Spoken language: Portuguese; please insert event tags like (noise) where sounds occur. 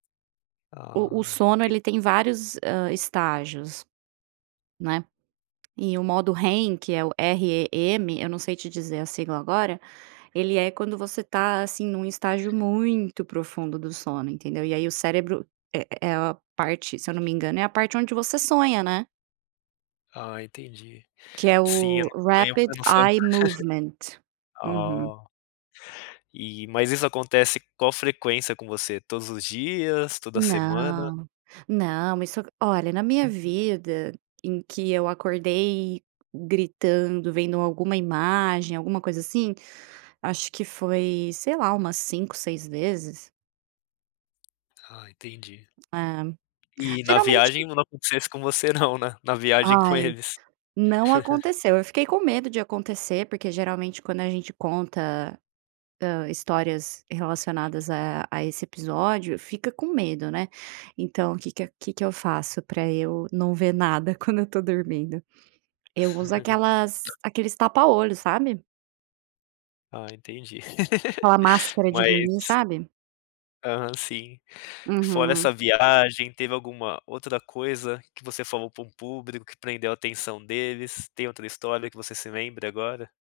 O o sono, Ai. ele tem vários, hã, estágios, né, e o modo REM, que é o R E M, eu não sei te dizer a sigla agora, ele é quando você está, assim, em um estágio muito profundo do sono, entendeu. E aí o cérebro é é a parte se eu não me engano, é a parte onde você sonha, né. Ah, entendi. Que é Sim, eu o não ganho rapid eu não sou eye movement. (laughs) Uhum. oh. E mas isso acontece qual frequência com você? Todos os dias, toda semana? Não. Não, isso olha, na minha vida em que eu acordei gritando vendo alguma imagem, alguma coisa assim, acho que foi, sei lá, umas 5 6 vezes. Ah entendi. É. E na Geralmente viagem não aconteceu isso com você não, né. Na viagem com Ai, eles. não (laughs) aconteceu, eu fiquei com medo de acontecer, porque geralmente, quando a gente conta, hã, histórias relacionadas a a esse episódio, fica com medo, né. Então o que que a que que eu faço para eu não ver nada quando eu estou dormindo, eu uso aquelas (laughs) aqueles tapa olho, sabe. Ah, entendi. Aquela (laughs) máscara de dormir, Mas sabe? Aham, sim. Fora Uhum. essa viagem, teve alguma outra coisa que você falou para um público que prendeu a atenção deles? Tem outra história que você se lembre agora?